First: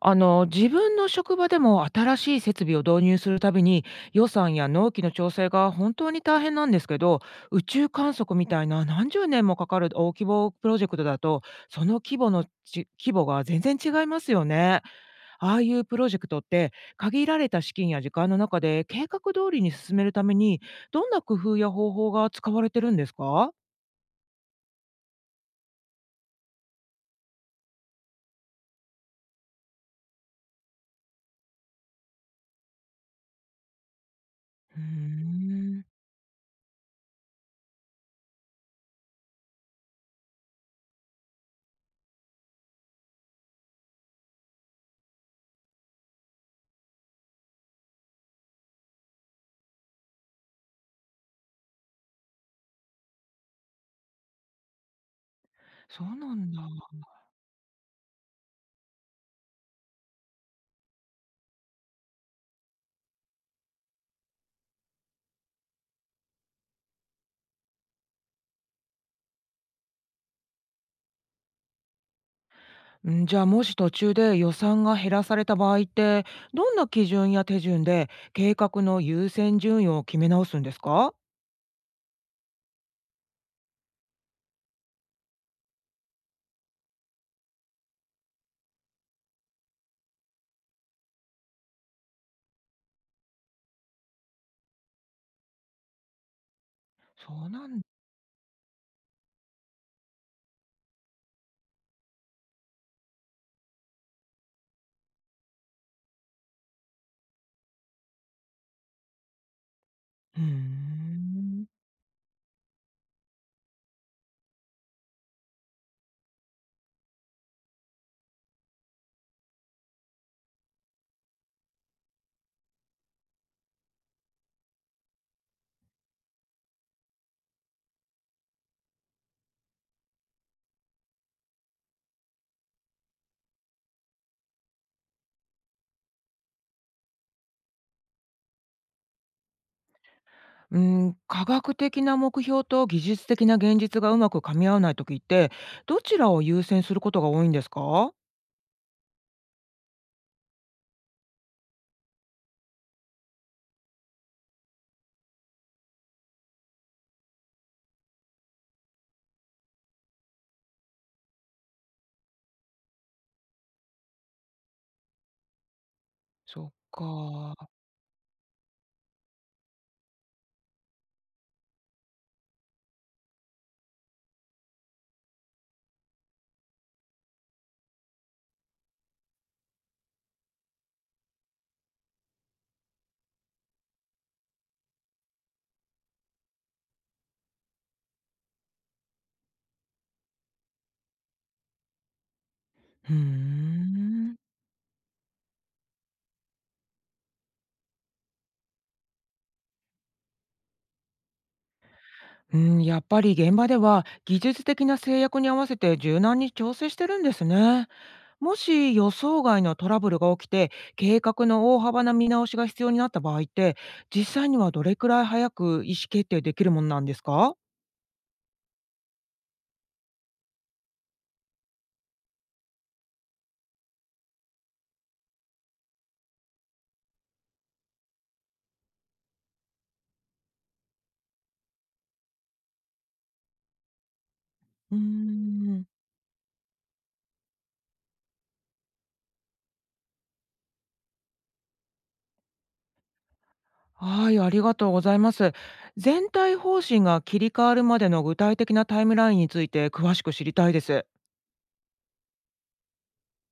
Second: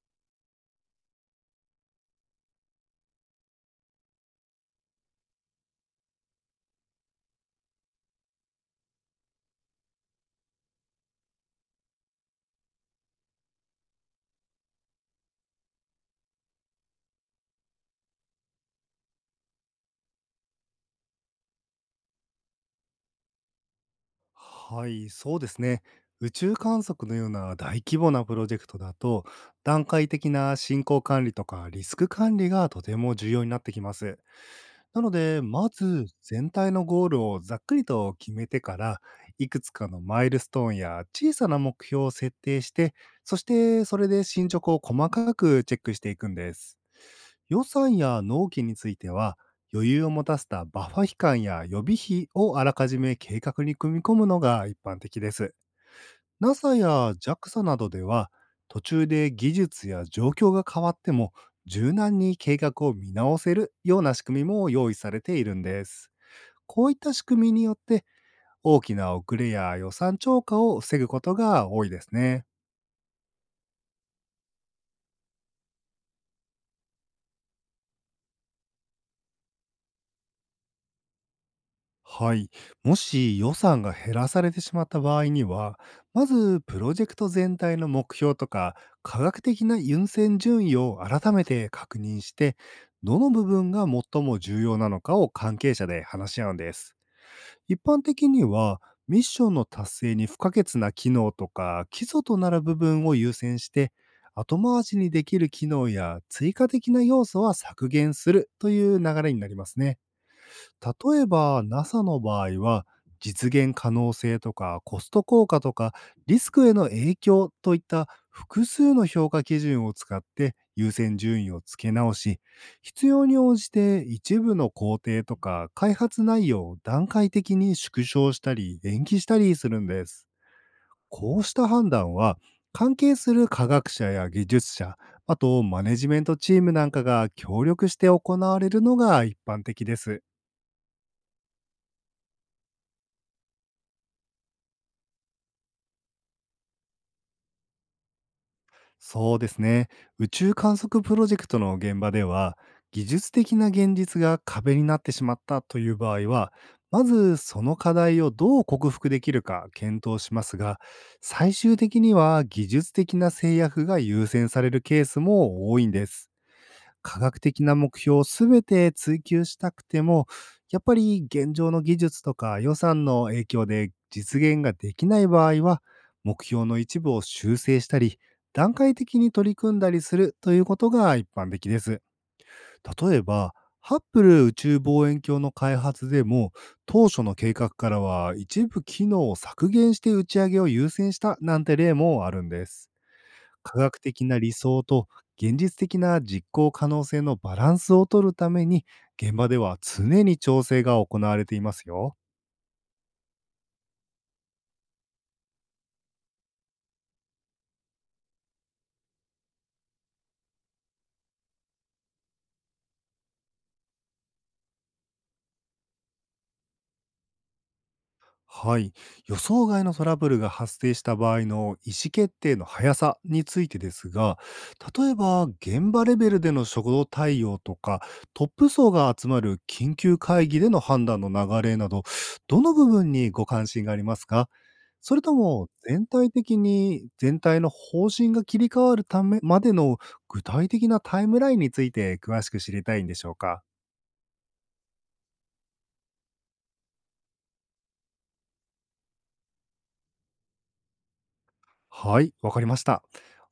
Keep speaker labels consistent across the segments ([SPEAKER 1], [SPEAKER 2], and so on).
[SPEAKER 1] 自分の職場でも新しい設備を導入するたびに、予算や納期の調整が本当に大変なんですけど、宇宙観測みたいな何十年もかかる大規模プロジェクトだと、その規模が全然違いますよね。ああいうプロジェクトって、限られた資金や時間の中で計画通りに進めるために、どんな工夫や方法が使われてるんですか？
[SPEAKER 2] はい、そうですね。宇宙観測のような大規模なプロジェクトだと、段階的な進行管理とかリスク管理がとても重要になってきます。
[SPEAKER 1] うー
[SPEAKER 2] なので、ま
[SPEAKER 1] ん。
[SPEAKER 2] ず全体のゴールをざっくりと決めてから、いくつかのマイルストーンや小さな目標を設定して、そしてそれで進捗を細かくチェックしていくんです。予算や納期については、余裕を持たせたバッファ期間や予備費をあらかじめ計画に組み込むのが一般的です。
[SPEAKER 1] そうなんだ。
[SPEAKER 2] NASA や JAXA などでは途中で技術や状況が変わっても柔軟に計画を見直せるような仕組みも用意されているんです。こういった仕組みによって大きな遅れや予算超過を防ぐことが多いですね。
[SPEAKER 1] じゃあもし途中で予算が減らされた場合って、どんな基準や手順で計画の優先順位を決め直すんですか？
[SPEAKER 2] はい。もし予算が減らされてしまった場合には、まずプロジェクト全体の目標とか、科学的な優先順位を改めて確認して、どの部分が最も重要なのかを関係者で話し合うんです。
[SPEAKER 1] そうなん
[SPEAKER 2] 一般的には、ミッションの達成に不可欠な機能とか、基礎となる部分を優先して、後回しにできる機能や追加的な要素は削減するという流れになりますね。
[SPEAKER 1] うー
[SPEAKER 2] 例えば
[SPEAKER 1] ん。
[SPEAKER 2] NASA の場合は、実現可能性とかコスト効果とかリスクへの影響といった複数の評価基準を使って優先順位を付け直し、必要に応じて一部の工程とか開発内容を段階的に縮小したり延期したりするんです。こうした判断は、関係する科学者や技術者、あとマネジメントチームなんかが協力して行われるのが一般的です。
[SPEAKER 1] うん。科学的な目標と技術的な現実がうまく噛み合わない時って、どちらを優先することが多いんですか？
[SPEAKER 2] そうですね。宇宙観測プロジェクトの現場では、技術的な現実が壁になってしまったという場合は、まずその課題をどう克服できるか検討しますが、最終的には技術的な制約が優先されるケースも多いんです。
[SPEAKER 1] そっ
[SPEAKER 2] 科学
[SPEAKER 1] か。
[SPEAKER 2] 的な目標を全て追求したくても、やっぱり現状の技術とか予算の影響で実現ができない場合は、目標の一部を修正したり、段階的に取り組んだりするということが一般的です。例えば、ハッブル宇宙望遠鏡の開発でも、当初の計画からは一部機能を削減して打ち上げを優先したなんて例もあるんです。
[SPEAKER 1] うー
[SPEAKER 2] 科学的
[SPEAKER 1] ん。
[SPEAKER 2] な理想と現実的な実行可能性のバランスを取るために、現場では常に調整が行われていますよ。
[SPEAKER 1] うん、やっぱり現場では技術的な制約に合わせて柔軟に調整してるんですね。もし予想外のトラブルが起きて、計画の大幅な見直しが必要になった場合って、実際にはどれくらい早く意思決定できるものなんですか？
[SPEAKER 2] はい。予想外のトラブルが発生した場合の意思決定の速さについてですが、例えば現場レベルでの初動対応とか、トップ層が集まる緊急会議での判断の流れなど、どの部分にご関心がありますか？
[SPEAKER 1] うー
[SPEAKER 2] それとも、
[SPEAKER 1] ん。
[SPEAKER 2] 全体的に全体の方針が切り替わるためまでの具体的なタイムラインについて詳しく知りたいんでしょうか？
[SPEAKER 1] はい、ありがとうございます。全体方針が切り替わるまでの具体的なタイムラインについて詳しく知りたいです。
[SPEAKER 2] はい、わかりました。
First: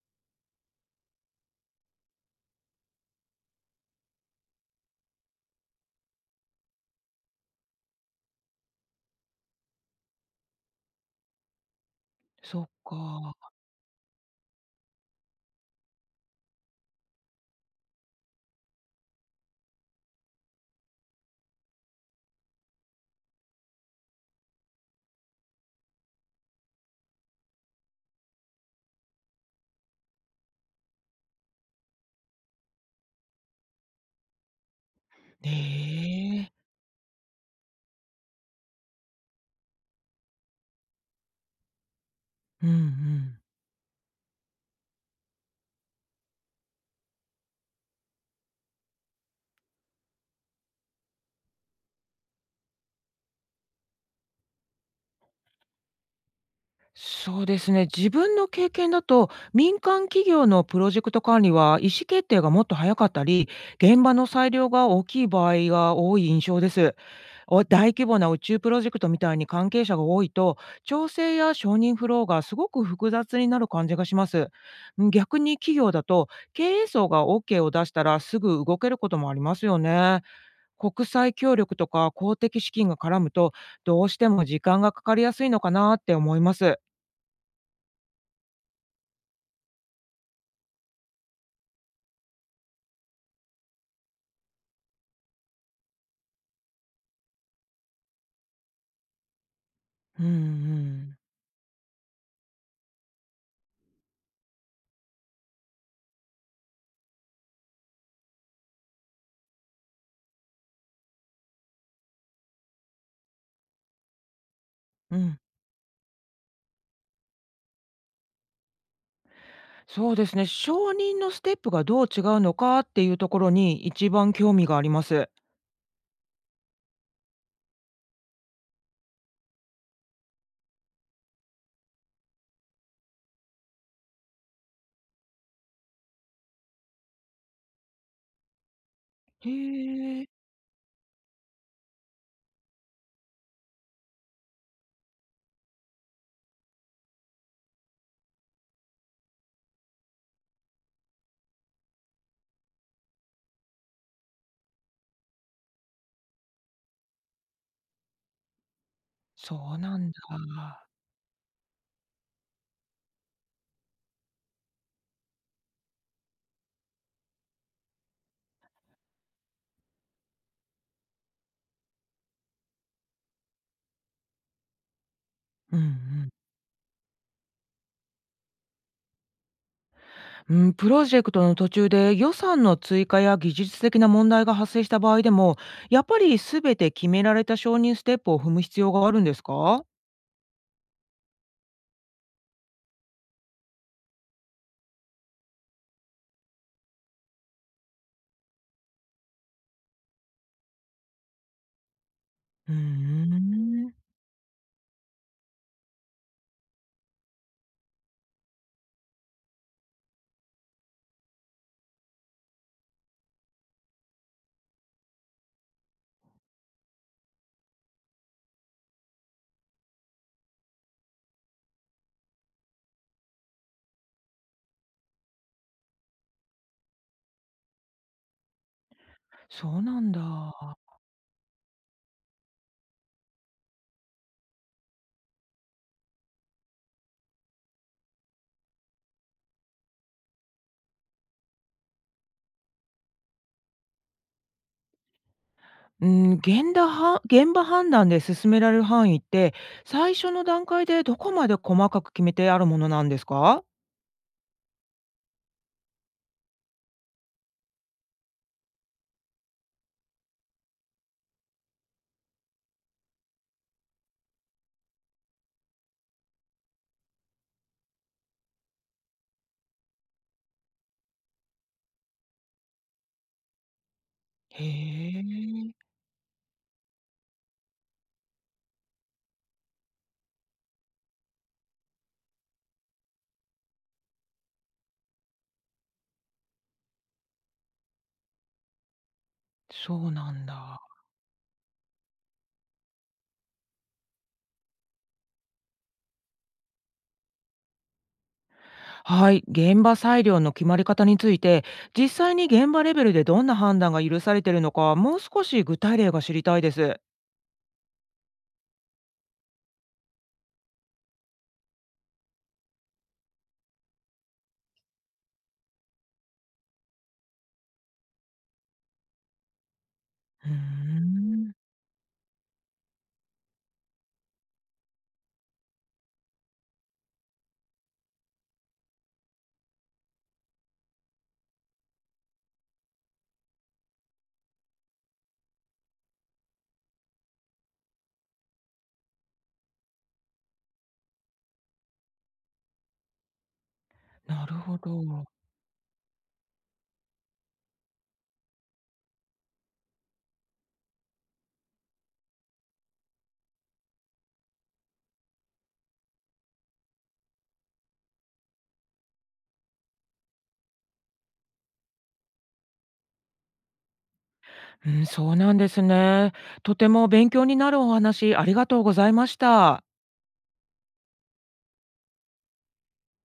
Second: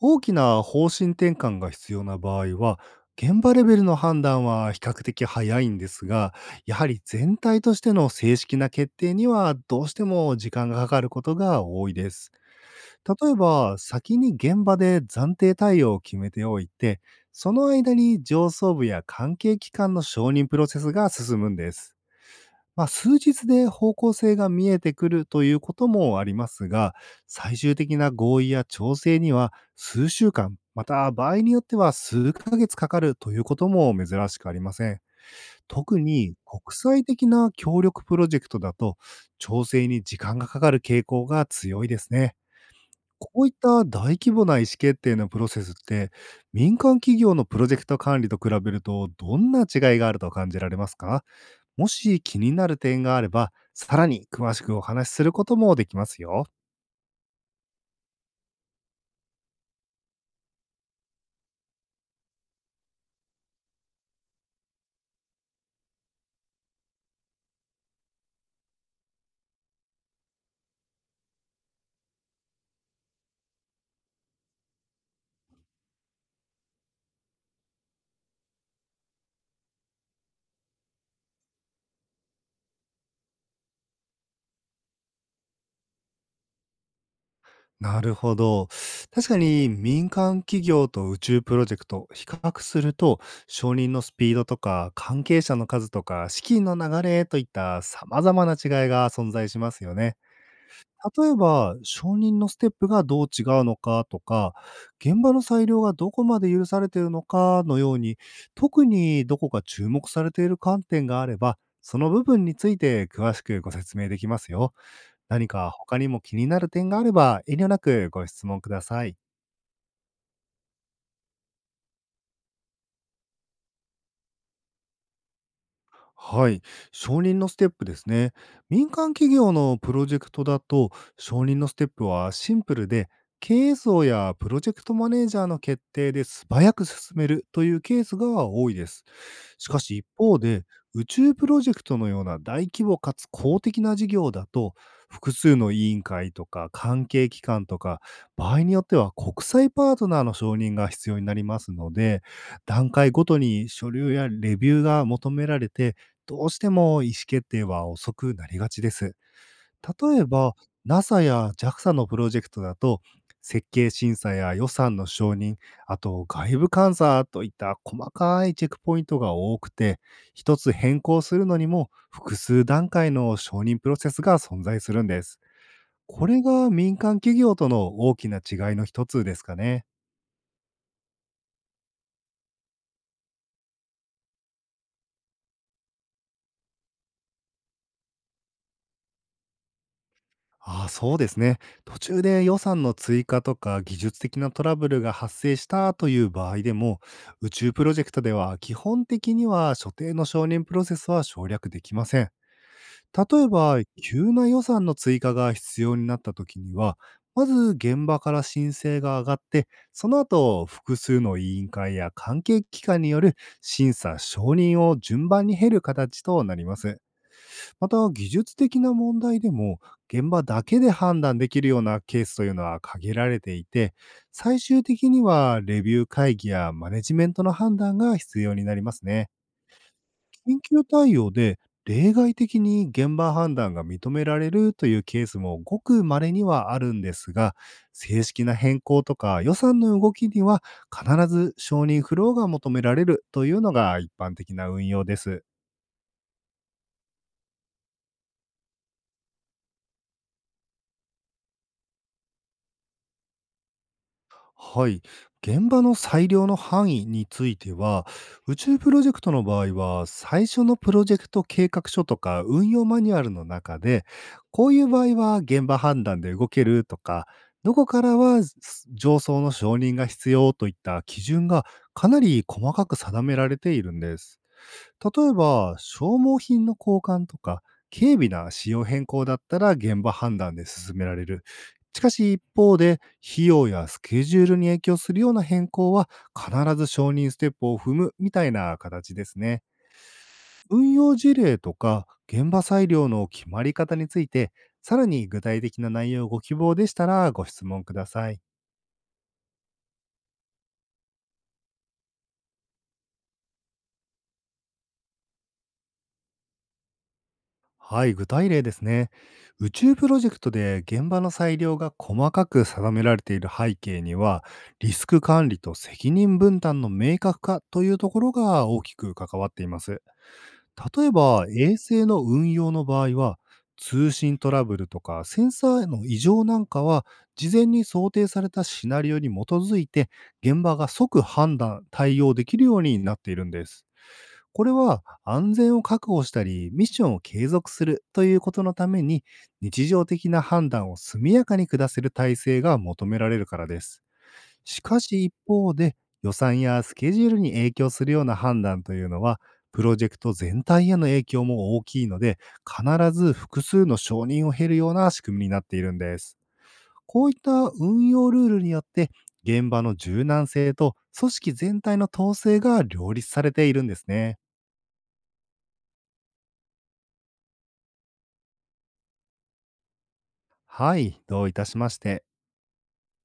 [SPEAKER 2] 大きな方針転換が必要な場合は、現場レベルの判断は比較的早いんですが、やはり全体としての正式な決定にはどうしても時間がかかることが多いです。
[SPEAKER 1] そっ
[SPEAKER 2] 例え
[SPEAKER 1] か。
[SPEAKER 2] ば、先に現場で暫定対応を決めておいて、その間に上層部や関係機関の承認プロセスが進むんです。まあ、数日で方向性が見えてくるということもありますが、最終的な合意や調整には数週間、また場合によっては数ヶ月かかるということも珍しくありません。
[SPEAKER 1] え
[SPEAKER 2] 特に
[SPEAKER 1] え。
[SPEAKER 2] 国際的な協力プロジェクトだと、調整に時間がかかる傾向が強いですね。
[SPEAKER 1] うんうん。
[SPEAKER 2] こういった大規模な意思決定のプロセスって、民間企業のプロジェクト管理と比べると、どんな違いがあると感じられますか？もし気になる点があれば、さらに詳しくお話しすることもできますよ。
[SPEAKER 1] そうですね。自分の経験だと、民間企業のプロジェクト管理は意思決定がもっと早かったり、現場の裁量が大きい場合が多い印象です。大規模な宇宙プロジェクトみたいに関係者が多いと、調整や承認フローがすごく複雑になる感じがします。逆に企業だと、経営層が OK を出したらすぐ動けることもありますよね。国際協力とか公的資金が絡むと、どうしても時間がかかりやすいのかなって思います。
[SPEAKER 2] なるほど。確かに民間企業と宇宙プロジェクト、比較すると、承認のスピードとか、関係者の数とか、資金の流れといった様々な違いが存在しますよね。
[SPEAKER 1] うんうん。
[SPEAKER 2] 例えば、承認のステップがどう違うのかとか、現場の裁量がどこまで許されているのかのように、特にどこか注目されている観点があれば、その部分について詳しくご説明できますよ。
[SPEAKER 1] うん。
[SPEAKER 2] 何か他にも気になる点があれば遠慮なくご質問ください。
[SPEAKER 1] そうですね。承認のステップがどう違うのかっていうところに一番興味があります。
[SPEAKER 2] はい、承認のステップですね。民間企業のプロジェクトだと、承認のステップはシンプルで、経営層やプロジェクトマネージャーの決定で素早く進めるというケースが多いです。
[SPEAKER 1] へ
[SPEAKER 2] しかし一
[SPEAKER 1] え、
[SPEAKER 2] 方で、宇宙プロジェクトのような大規模かつ公的な事業だと、複数の委員会とか関係機関とか、場合によっては国際パートナーの承認が必要になりますので、段階ごとに書類やレビューが求められて、どうしても意思決定は遅くなりがちです。
[SPEAKER 1] そうなん
[SPEAKER 2] 例えば、
[SPEAKER 1] だ。
[SPEAKER 2] NASA や JAXA のプロジェクトだと、設計審査や予算の承認、あと外部監査といった細かいチェックポイントが多くて、一つ変更するのにも複数段階の承認プロセスが存在するんです。
[SPEAKER 1] うんう
[SPEAKER 2] こ
[SPEAKER 1] ん。
[SPEAKER 2] れが民間企業との大きな違いの一つですかね。
[SPEAKER 1] うん、プロジェクトの途中で予算の追加や技術的な問題が発生した場合でも、やっぱり全て決められた承認ステップを踏む必要があるんですか？
[SPEAKER 2] ああ、そうですね。途中で予算の追加とか技術的なトラブルが発生したという場合でも、宇宙プロジェクトでは基本的には所定の承認プロセスは省略できません。
[SPEAKER 1] うー
[SPEAKER 2] 例えば、
[SPEAKER 1] ん。
[SPEAKER 2] 急な予算の追加が必要になった時には、まず現場から申請が上がって、その後、複数の委員会や関係機関による審査・承認を順番に経る形となります。また、技術的な問題でも、現場だけで判断できるようなケースというのは限られていて、最終的にはレビュー会議やマネジメントの判断が必要になりますね。
[SPEAKER 1] そうなんだ。
[SPEAKER 2] 緊急対応で例外的に現場判断が認められるというケースもごく稀にはあるんですが、正式な変更とか予算の動きには必ず承認フローが求められるというのが一般的な運用です。
[SPEAKER 1] うん、現場判断で進められる範囲って、最初の段階でどこまで細かく決めてあるものなんですか？
[SPEAKER 2] はい。現場の裁量の範囲については、宇宙プロジェクトの場合は、最初のプロジェクト計画書とか運用マニュアルの中で、こういう場合は現場判断で動けるとか、どこからはす上層の承認が必要といった基準がかなり細かく定められているんです。
[SPEAKER 1] へ
[SPEAKER 2] 例え
[SPEAKER 1] え、
[SPEAKER 2] ば、消耗品の交換とか、軽微な仕様変更だったら現場判断で進められる。しかし一方で、費用やスケジュールに影響するような変更は、必ず承認ステップを踏むみたいな形ですね。
[SPEAKER 1] そうなんだ。
[SPEAKER 2] 運用事例とか、現場裁量の決まり方について、さらに具体的な内容をご希望でしたらご質問ください。
[SPEAKER 1] はい、現場裁量の決まり方について、実際に現場レベルでどんな判断が許されているのか、もう少し具体例が知りたいです。
[SPEAKER 2] はい、具体例ですね。宇宙プロジェクトで現場の裁量が細かく定められている背景には、リスク管理と責任分担の明確化というところが大きく関わっています。
[SPEAKER 1] うー
[SPEAKER 2] 例えば、
[SPEAKER 1] ん、
[SPEAKER 2] 衛星の運用の場合は、通信トラブルとかセンサーへの異常なんかは、事前に想定されたシナリオに基づいて、現場が即判断、対応できるようになっているんです。これは安全を確保したり、ミッションを継続するということのために、日常的な判断を速やかに下せる体制が求められるからです。
[SPEAKER 1] なるほ
[SPEAKER 2] しかし
[SPEAKER 1] ど。
[SPEAKER 2] 一方で、予算やスケジュールに影響するような判断というのは、プロジェクト全体への影響も大きいので、必ず複数の承認を経るような仕組みになっているんです。こういった運用ルールによって、現場の柔軟性と組織全体の統制が両立されているんですね。
[SPEAKER 1] うん、そうなんですね。とても勉強になるお話、ありがとうございました。
[SPEAKER 2] はい、どういたしまして。